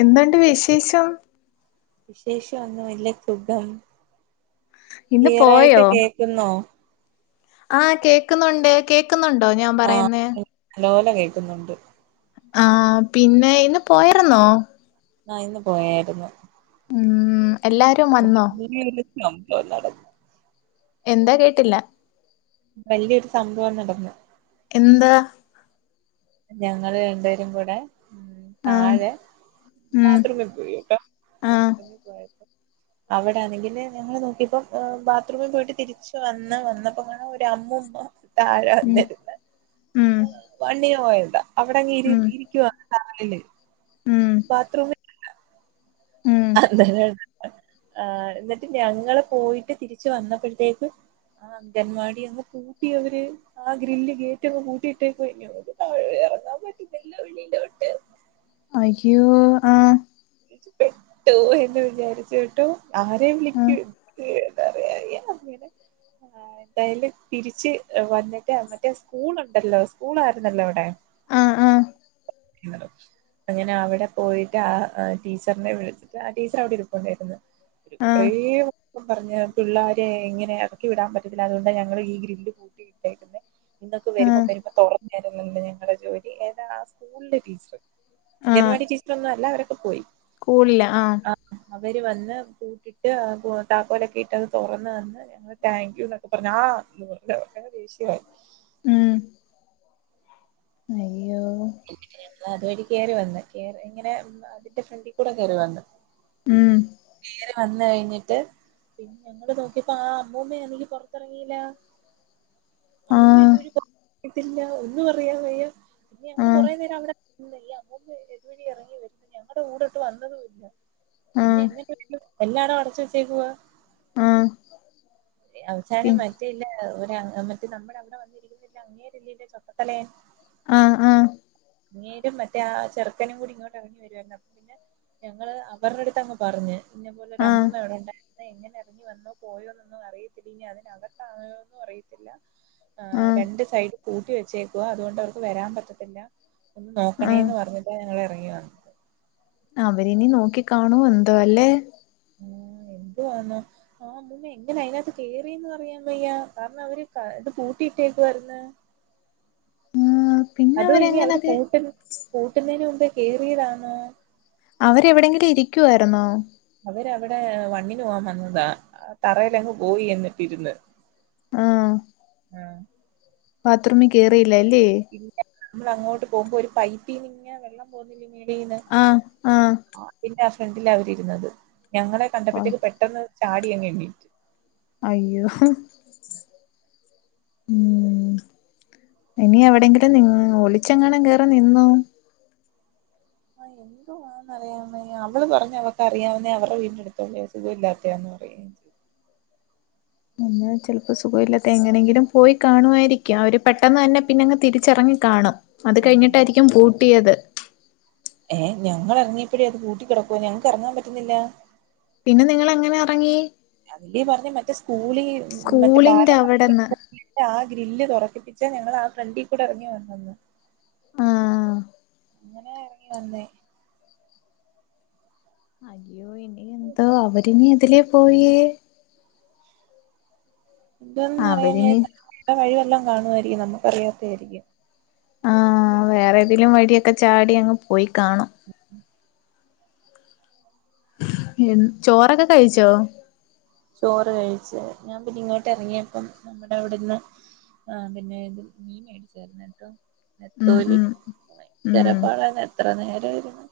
എന്തുണ്ട് വിശേഷം വിശേഷം ഒന്നും ഇല്ല സുഖം ഇന്ന് ക്ലിയർ പോയോ ആയിട്ട് കേൾക്കുന്നോ ആഹ് കേക്കുന്നുണ്ട് കേക്കുന്നുണ്ടോ ഞാൻ പറയുന്നേ നല്ലോ ല കേൾക്കുന്നുണ്ട് ആഹ് പിന്നെ ഇന്ന് പോയരുന്നോ ആഹ് ഇന്ന് പോയായിരുന്നു ഉം എല്ലാരും വന്നോ വലിയൊരു സംഭവം നടന്നു എന്താ കേട്ടില്ല വലിയൊരു സംഭവം നടന്ന് എന്താ ഞങ്ങളൾ രണ്ടുപേരും കൂടെ ഉം ആഹ് താഴെ ഉം ബാത്റൂമിൽ പോയിട്ടോ ആഹ് ബാത്റൂമിൽ പോയി അവിടെണെങ്കില് ഞങ്ങളൾ നോക്കിപ്പം ബാത്റൂമിൽ പോയിട്ട് തിരിച്ച് വന്ന് വന്നപ്പോ കാണാം ഒരു അമ്മുമ്മ താഴെ ഉം വന്നിരുന്ന് ഉം വണ്ടിയോ പോയത അവിടെ അങ്ങ് ഇരി ഉം ഇരിക്കൂവ കാലില് ഉം ബാത്റൂമിൽ ഉം [unintelligible] ആഹ് എന്നിട്ട് ഞങ്ങള് പോയിട്ട് തിരിച്ച് വന്നപ്പോഴത്തേക്ക് അംഗൻ വാടി അങ്ങ് പൂട്ടി അവര് ആഹ് ഗ്രില്ല് ഗേറ്റ് അങ് പൂട്ടിയിട്ടേക്കുവാ ഇനി ഞങ്ങൾ താഴെ ഇറങ്ങാൻ പറ്റത്തില്ല വെളിയിലോട്ട് അയോ ആഹ് പെട്ടു പോയി എന്ന് വിചാരിച്ചു കേട്ടോ ആരേ ആഹ് വിളിക്കും എന്ന് ആഹ് എന്തായാലും തിരിച്ച് വന്നിട്ട് മറ്റേ സ്കൂൾ ഉണ്ടല്ലോ സ്കൂൾ ആയിരുന്നല്ലോ അവിടെ ആഹ് ആഹ് അങ്ങനെ അവിടെ പോയിട്ട് ആഹ് ആഹ് ടീച്ചറിനെ വിളിച്ചിട്ട് ആ ടീച്ചർ അവിടെ ഇരിപ്പോണ്ടായിരുന്നു ആഹ് ഇത്രയും അപ്പോം പറഞ് പിള്ളേരെ ഇങ്ങനെ ഇറക്കി വിടാൻ പറ്റത്തില്ല അതുകൊണ്ട് ഞങ്ങള് ഈ ഗ്രില്ല് പൂട്ടിയിട്ടേക്കുന്നെ ഇങക്ക് ആഹ് ആഹ് വരുമ്പോം വരുമ്പോ തുറന്നു തരുന്നതല്ല ഞങ്ങളുടെ ജോലി ഏതാണ് ആ സ്കൂളിലെ ടീച്ചർ അംഗൻവാടി ടീച്ചറൊന്നും അല്ല അവരൊക്കെ പോയി സ്കൂളില ആഹ് അവര് വന്ന് പുട്ടിട് താക്കോലൊക്കെ ഇട്ട് അത് തുറന്ന് തന്ന് താങ്ക്യു എന്നൊക്കെ പറഞ്ഞ് ആ അങ്ങനെ ദേഷ്യമായി ഉം അയ്യോ അതുവഴി കേറി വന്നു ഇങ്ങനെ അതിന്റെ ഫ്രണ്ടിൽ കൂടെ കേറി വന്നു. ഉം കേറി വന്ന് കഴിഞ്ഞിട്ട് പിന്നെ ഞങ്ങള് നോക്കിയപ്പോ ആ അമ്മൂമ്മ അന്നെങ്കി. പുറത്തിറങ്ങില. അതൊന്നും ആഹ് ഇത് വഴി [inaudible] ത്തില്ല ഒന്ന് അറിയാൻ വയ്യ. ഇ ഞങ്ങൾ ആഹ് കുറേ നേരം അവിടെ നിന്ന് അമ്മൂന്ന് എത് വഴി ഇറങ്ങി വരുന്ന് ഞങ്ങളുടെ കൂടെ ഒട്ട് വന്നതും ഇല്ല പിന്നെ ആഹ് എങ്ങന എല്ലാരും അടച്ച വെച്ചേക്ക് വാ ആഹ് പി അവസാനം മറ്റേല്ല അവടെ മറ്റേ നമ്മുടെ അവിടെ വന്നിരിക്കുന്ന അങ്ങേരില്ലല്ലേ ചപ്പത്തലയൻ ആഹ ആഹ അങ്ങേരും മറ്റേ ആ ചെർക്കനും കൂടി ഇങ്ങോട്ട് ഇറങ്ങി വരുമായിരുന്നു അപ്പം പിന്നെ ഞങ്ങള് അവരുടെ അടുത്ത് അങ്ങ് പറഞ്ഞ് ഇന്ന പോലെരു ആഹ് അമ്മൂമ്മ ഇവിടെണ്ടായി എങ്ങനെ ഇറങ്ങി വന്നോ പോയോന്നൊന്നും അറിയത്തില്ല ഇനി അതിനകത്തായോന്നും അറിയത്തില്ല ആ ആഹ് രണ്ട് സൈഡ് കൂട്ടി വെച്ചേക്കുക അതുകൊണ്ട് അവർക്ക് വരാൻ പറ്റത്തില്ല ഒന്ന് ആഹ് നോക്കണേന്ന് പറഞ്ഞിട്ട് ഞങ്ങൾ എറങ്ങി വന്ന് അവരിനി നോക്കി കാണൂ എന്തോ അല്ലേ ആഹ എന്തുവാന്നോ ആഹ് അമ്മൂമ്മ എങ്ങനെ അതിനകത്ത് കേറീന്ന് അറിയാൻ വയ്യ കാരണം അവര് ഇത് പൂട്ടിയിട്ടേക്ക് വാരുന്ന് ആ പിന്നെ അതും ഇനി അവര് അവരെങ്ങനത് പൂട്ട പൂട്ടുന്നതിന് മുമ്പേ കേയറിയതാന്നോ അവരെവിടെങ്കിലും ഇരിക്കുവായിരുന്നോ അവരവിടെ വണ്ണിന് പോകാൻ വന്നതാ തറയിലങ്ങ് പോയി എന്നിട്ടിരുന്ന് ആഹ ബാത്രൂമി കേറിയില്ല അല്ലെ ഇല്ല നമ്മൾ അങ്ങോട്ട് പോകുമ്പോ ഒരു പൈപ്പീന്നിങ്ങനെ വെള്ളം പോന്നില്ലങേടി ആഹ ആഹ ഇല്ല ഫ്രണ്ടിലാ അവർ ഇരുന്നത് ഞങ്ങളെ ഓഹ് കണ്ടപ്പോഴത്തെക്ക് പെട്ടെന്ന് ചാടിയങ്ങ് എണ്ണീറ്റ് അയ്യോ ഉം ഇനി എവിടെയെങ്കിലും നി ഒളിച്ചെങ്ങാണ് കേറി നിന്നോ ആഹ എന്ത് റിയ നമ്മൾ പറഞ്ഞ അവക്ക് അറിയാവുന്നേ അവടെ വീടിന്റെടുത്തല്ലേ സുഖമല്ലാത്തെയന്ന് പറയും അ ചിലപ്പോൾ സുഖമില്ലാത്ത എങ്ങനെയെങ്കിലും പോയി കാണുവായിരിക്കാം അവർ പെട്ടെന്ന് തന്നെ പിന്നെങ്ങ് തിരിച്ചറങ്ങി കാണും അത് ആഹ് കഴിഞ്ഞിട്ടായിരിക്കും പൂട്ടിയത് ഏഹ ഞങ്ങൾ എറങ്ങിയപ്പഴേ അത് പൂട്ടി കിടക്കുവ ഞങ്ങക്ക് എറങ്ങാൻ പറ്റുന്നില്ല പിന്നെ നിങ്ങൾ എങ്ങനെ ഇറങ്ങി അതല്ലേ പറഞ്ഞെ മറ്റേ സ്കൂളി മറ്റേ സ്കൂളിന്റെ ബാലഭവനിലെ അവടന്ന് ആ ഗ്രില്ല് തുറക്കിപ്പിച്ചാ ഞങ്ങൾ ആ ഫ്രണ്ടിൽ കൂടെ ഇറങ്ങി വന്നന്ന് ആഹ് അങ്ങനെ ഇറങ്ങി വന്നേ അയ്യോ ഇനി എന്താ അവരിനി എതിലേ പോയി ഇതൊന്നും അറിയാൻ അവരിനി വയ്യാതെ ഊണ്ട വഴി വല്ലോം കാണു വായിരിക്കും നമുക്ക് അറിയാത്തെ ആയിരിക്കും ആഹ വേറെ ഏതേലും വഴിയൊക്കെ ചാടി അങ്ങ് പോയി കാണും ഉം ചോറൊക്കെ കഴിച്ചോ? ചോറ് കഴിചേ ഞാൻ പിന്നെ ഇങ്ങോട്ട് ഇറങ്ങിയപ്പം നമ്മുടെ അവിടെന്ന് ആ പിന്നെ ഇത് മീൻ മേടിചാർന്ന് കേട്ടോ ഉം നത്തോലി ഉം ഉം ഭയങ്കര പാടപ്പായിർന്നു എത്ര നേരം ഇരുന്ന്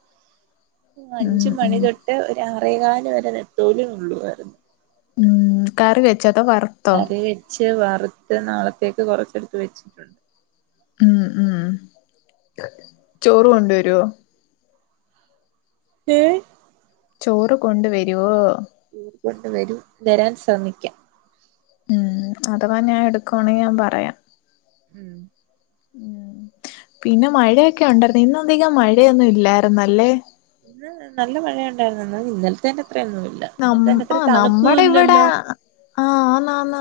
ഉം അഞ്ച് ഉം മണി തൊട്ട് ഒരു ആറേക്കാല് വരെ നത്തോലി നുള്ളുവായിരുന്നു ഉ കറി വച്ചതോ വർ കറി വെച്ച് വറുത്ത് നാളത്തേക്ക് കൊറച്ചെടുത്ത് വെച്ചിട്ടുണ്ട് ഉം ഉം ചോറ് കൊണ്ട്വരുവോ? [inaudible] ചോറ് കൊണ്ടുവരുവോ? കൊണ്ട വരും. വരാൻ ശ്രമിക്കാം. ഉം അഥവാ ഞാൻ എടുക്കുവാണെ ഞാൻ പറയാം. ഉം. പിന്നെ മഴയൊക്കെ ഉണ്ടായിരുന്നു ഇന്ന അധികം മഴയൊന്നും ഇല്ലായിുന്നല്ലേ? ഇന്ന് നല്ല മഴയ ഉണ്ടായിരുന്നെന്നാ ഇന്നലത്തെന്റത്രേംയൊന്നുല്ല. നമ്മ് ആ നമ്മടെ ഇവിടെ ആഹന്നന്ന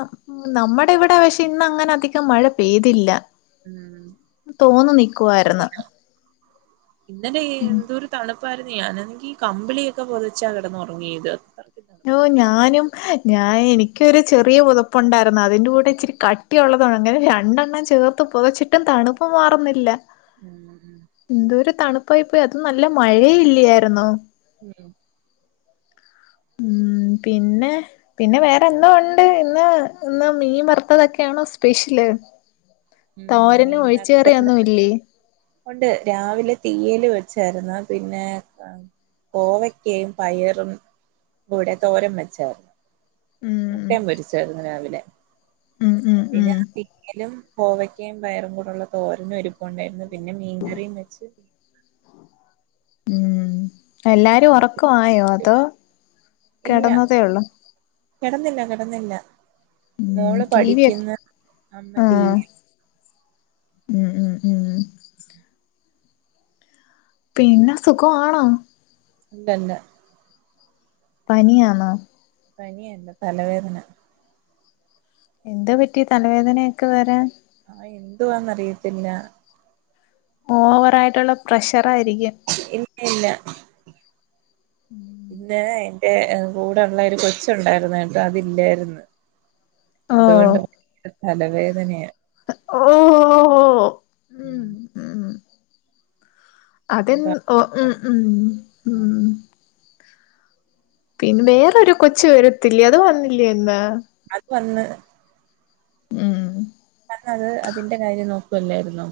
നമ്മുടെ ഇവിടെ പക്ഷെ ഇന്ന അങ്ങനെ അധികം മഴ പെയ്തില്ല. ഉം തോന്നു നിക്കുവായിരുന്നു. ശരിയാ ഇന്നലെ എന്തൊരു തണുപ്പാരുന്നു. ഞാനെണങ്കി കമ്പിളിയൊക്കെ പൊതച്ചാ കിടന്നൊറങ്ങിയത്. യ്യോ ഞാനും ഞാൻ എനിക്കൊരു ചെറിയ പുതപ്പുണ്ടാരുന്നു അതിന്റെ കൂടെ ഇച്ചിരി കട്ട് കട്ടിയൊള്ളതാണ് അങ്ങനെ രണ്ടെണ്ണം ചേർത്തുപൊതച്ചിട്ടും തണുപ്പുമാറുന്നില്ല ഉം എന്തൊരു തണുപ്പായിപ്പോയി അതും നല്ല മഴേയില്ലായിരുന്നോ ഉം ഉം പിന്നെ പിന്നെ വേറെന്തോഉണ്ട് ഇന്ന് ഇന്ന് മീൻ വറുത്തതൊക്കെയാണോ സ്പെഷ്യല് ഉം തോരനും മീൻ വറുത്തേ ഒഴിച്ചുകറിയൊന്നും ഇല്ലേ ഒണ്ട് രാവിലെ തീയല് വെച്ചാരുന്നു പിന്നെ കോവക്കയും പയറും കൂടെ തോരൻ വെച്ചാരുന്നു ഉം മൊട്ടേം പൊരിച്ചായിരുന്നു രാവിലെ ഉം ഉം പിന്നെ ഉം തീയലും കോവയ്ക്കയും പയറും കൂടെയുള്ള തോരനും ഇരുപ്പുണ്ടായിരുന്നു പിന്നെ മീൻകറിയും വെച്ച് ഉം എല്ലാരും ആൾക്ക് ഉറക്കമായോ അതോ ഇല്ല കിടന്നതേയുള്ളോ കിടന്നില്ല കിടന്നില്ല ഉം മോള് ടി വി ഒക്കെ പഠിക്കുന്നു അമ്മ ടിവി ആഹ് ഉം ഉം ഉം പിന്നെ സുഖമാണോ [unintelligible] പനിയാണോ പനിയല്ല തലവേദന എന്താ പറ്റിയേ തലവേദനയൊക്കെ വരാൻ ആ എന്തുവാന്നറിയത്തില്ല ഓവറായിട്ടുള്ള പ്രഷറായിരിക്കും ഇല്ല ഇല്ല [inaudible] പിന്നെ എന്റെ കൂടെയുള്ള ഒരു കൊച്ചുണ്ടായിരുന്നു കേട്ടോ അതില്ലായിരുന്നു ഓഹ് അതുകൊണ്ട് തലവേദനയാ ഓഹ് [inaudible] അതെന് അതാ ഓ ഉം ഉം ഉം പിന്നെ വേറൊരു കൊച്ചുവരത്തില്ലേ അത് വന്നില്ലേയിന്ന് അതുവന്ന് ഉം വന്നത് അതിന്റെ കാര്യം നോക്കുവല്ലായിരുന്നോ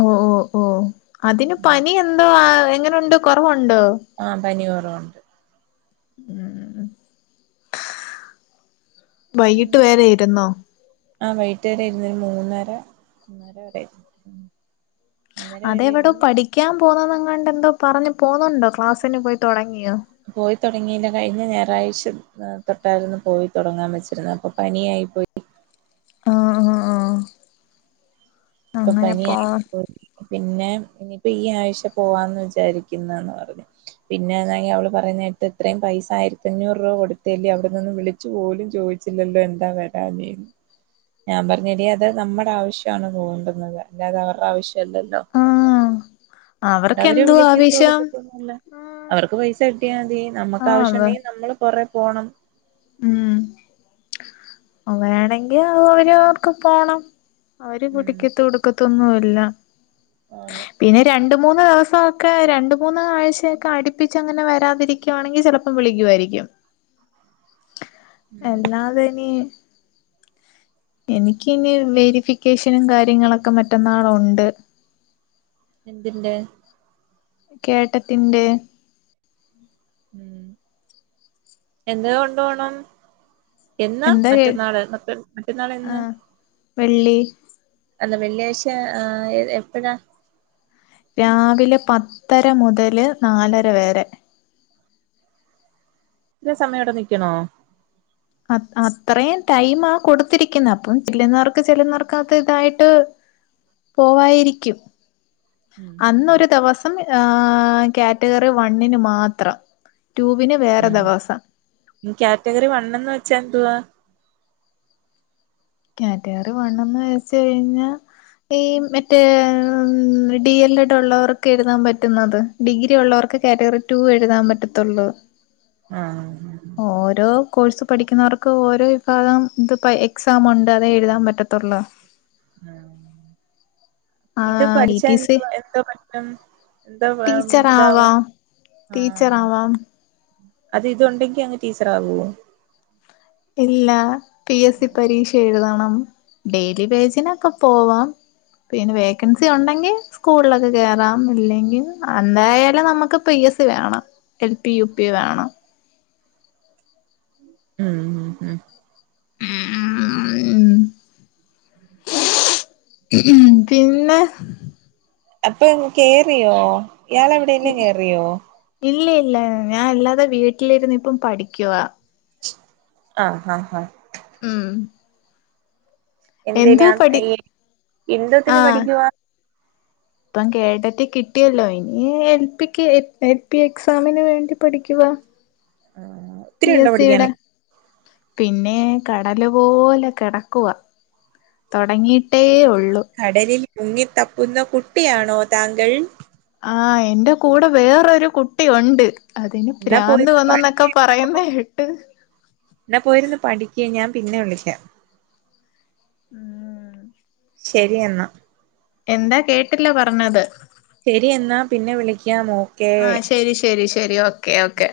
ഓ ഓ ഓ അതിന് ഉം പനി എന്തോ ആ എങ്ങനൊണ്ട് കൊറവൊണ്ടോ ആം പനികൊറവൊണ്ട്. ഉം വൈകിട്ടു വരെയിരുന്നോ ആ വൈട്ട് വരെയിരുന്നു മൂന്നര മൂന്നരവരെയിരുന്നു അതെവിടോ പഠിക്കാൻ പോണൊന്നെങ്ങാണ്ടു എന്തോ പറഞ്ഞ് പോന്നൊണ്ടോ ക്ലാസ്സിന് പോയിതൊടങ്ങിയോ പോയിത്തൊടങ്ങിയില്ല കഴിഞ്ഞ ഞായറാഴ്ച തൊട്ടായിരുന്നു പോയിതൊടങ്ങാൻ വെച്ചിരുന്നത് അപ്പൊ പനിയായി പോയി ആ ഹ ആ ഇപ്പൊ പനിയായി പോയി പിന്നെ ഇനിയിപ്പോ ഈ ആഴ്ച പോവാന്നു വിചാരിക്കുന്നെന്ന് പറഞ്ഞു പിന്നെയിതാണെങ്കി അവളു പറഞ്ഞിട്ടിത്രയും പൈസ ആയിരത്തഞ്ഞൂറ് രൂപ കൊടുത്തയല്ലേ അവിടെനിന്നും വിളി ഓലും ചോയ്ച്ചില്ലല്ലോ എന്താ വരാന്നെന്ന്. ഞാൻ പറഞ്ഞ് എടീ അത് നമ്മടെ ആവശ്യമാണ് തോണ്ടുന്നത് അല്ലാതെ അവരുടെ ആവശ്യല്ലല്ലോ ആ ഒണ്ട് അവര് വിളിക്കത്തു എടുക്കത്തൊന്നുമില്ലാ ആഹ് അവർക്ക് പൈസ കിട്ടിയാമതി നമുക്ക് ആഹ് അതെ ആവശ്യണ്ടെങ്കി നമ്മള് പൊറേപോണം. ഉം വേണെങ്കി അവരോർക്ക് പോണം അവര് ഉം കുടിക്കത്തൊടു ക്കക്കൊന്നുല്ലൃ ആതെ പിന്നെ രണ്ടുമൂന്ന് ദിവസൊക്കെ രണ്ടുമൂന്ന് ആഴ്ചയൊക്കെ അടുപ്പിച്ചങ്ങനെ വരാതിരി ക്കുവാണെങ്കി ചിലപ്പം വിളിക്കുവാരിക്കും ഉം അല്ലാതിനി എനിക്ക് ഇനി വെരിഫിക്കേഷനും കാര്യങ്ങളൊക്കെ മറ്റന്നാളെ ഉണ്ട്. എന്തിന്റെ? കേട്ടറ്റിന്റെ. ഉം എന്തോക്കെ കൊണ്ട് പോണം? എന്നാ എന്താ കേ മറ്റന്നാളെ മറ്റ മറ്റന്നാളെന്ന്. ആഹ് വെള്ളി അല്ല വെള്ളിയാഴ് ആ എപ്പഴാ? രാവിലെ പത്തര മുതല് നാലര വരെ. ഇത്രേം സമയവിടെ നിക്കണോ? അത്ത് അത്രേം ടൈമാ കൊടുത്തിരിക്കുന്നെ അപ്പം ചെല്ലുന്നാർക്ക് ചെുന്നാർക്ക് ഇതായിട്ട്. പോവായിരിക്കും. ഉം ഉം അന്നൊരു ദിവസം ആ കാറ്റഗറി വണ്ണിന് മാത്രം. ടൂവിന് വേറെ ഉം ദിവസം. കാറ്റഗറി വണെന്ന് വെച്ചാ ന്തുവാ? കാറ്റഗറി വണ്ണന്ന് വെച്ച് കഴിഞ്ഞാ ഈ മറ്റേ ഡി എൽ എഡ് ഉള്ളവർൊക്കെ എഴുതാൻ പറ്റുന്നത്. ഡിഗ്രി ഉള്ളവർക്ക് കാറ്റഗറി ടു എഴുതാൻ പറ്റത്തുള്ളൂ. ആഹ് ഓരോ കോഴ്സ് പഠിക്കുന്നവർക്ക് ഓരോ വിഭാഗം ഇത്പ്പോ എക്സാമുണ്ട് അതെഴുതാൻ പറ്റത്തുള്ളൂ. [inaudible] ആ ഇത് ടി പഠിച്ചാ ടി സി എന്തോ എത്താ പറ്റും? ന്തവ ടീച്ചർ എന്താവ ആവാം ടീച്ചർ ആഹ് ആവാം അത് ഇതുണ്ടെങ്കി അങ്ങ് ടീച്ചർ ആവോ ഇല്ല പി എസ് സി പരീക്ഷ എഴുതണം. ഡെയിലി വെജിനൊക്കെ പോവാം. പിന്നെ വേക്കൻസി ഉണ്ടെങ്കി സ്കൂളിലൊക്കെ കേയറാം ഇല്ലെങ്കിൽ എന്തായാലും നമുക്ക് പി എസ് സി വേണം. എൽ പി യു പി വേണം. ഉം ഉം ഉം ഉം ഉം ഹ് പിന്നെ. എത്ത ങ്ങൾ കേറിയോ ഇയാളെവിടേലും കേറിയോ ഇല്ലയില്ല ഞാൻ അല്ലാതെ വീട്ടിലിരുന്നിപ്പം പഠിക്കുവാ ആഹ് അഹ് ആ ഉം എന്തിന എന്തോ പഠി ഈ എന്തോത്തിന് ആഹ് പഠിക്ക? ഇപ്പം കേട്ടറ്റ് കിട്ടിയല്ലോ ഇനി എൽ പിക്ക് എൽ പി എക്സാമിന് വേണ്ടി പഠിക്കുകവ ഒത്തിരി പി ഉണ്ടോ എസ് സിടെ പഠിക്കാന് പിന്നെ കടല് പോലെ കെടക്കുവ തുടങ്ങിയിട്ടേ ഒള്ളു. കടലിൽ മുങ്ങി തപ്പുന്ന കുട്ടിയാണോ താങ്കൾ? ആ എന്റെ കൂടെ വേറൊരു കുട്ടി ഒണ്ട് അതിന് എന്നാ പോയി പ്രാന്ത് പഠി വന്നന്നൊക്കെ പറയുന്നെ കേട്ടു ന്നാ പോയിരുന്ന് പഠിക്ക് ഞാൻ പിന്നെ വിളിക്കാ ഉം ശെരി എന്നാ എന്താ കേട്ടില്ല പറഞ്ഞത് ശെരി എന്നാ പിന്നെ വിളിക്കാമോ ആ ശെരി ശെരി ശെരി ഓക്കെ ഓക്കെ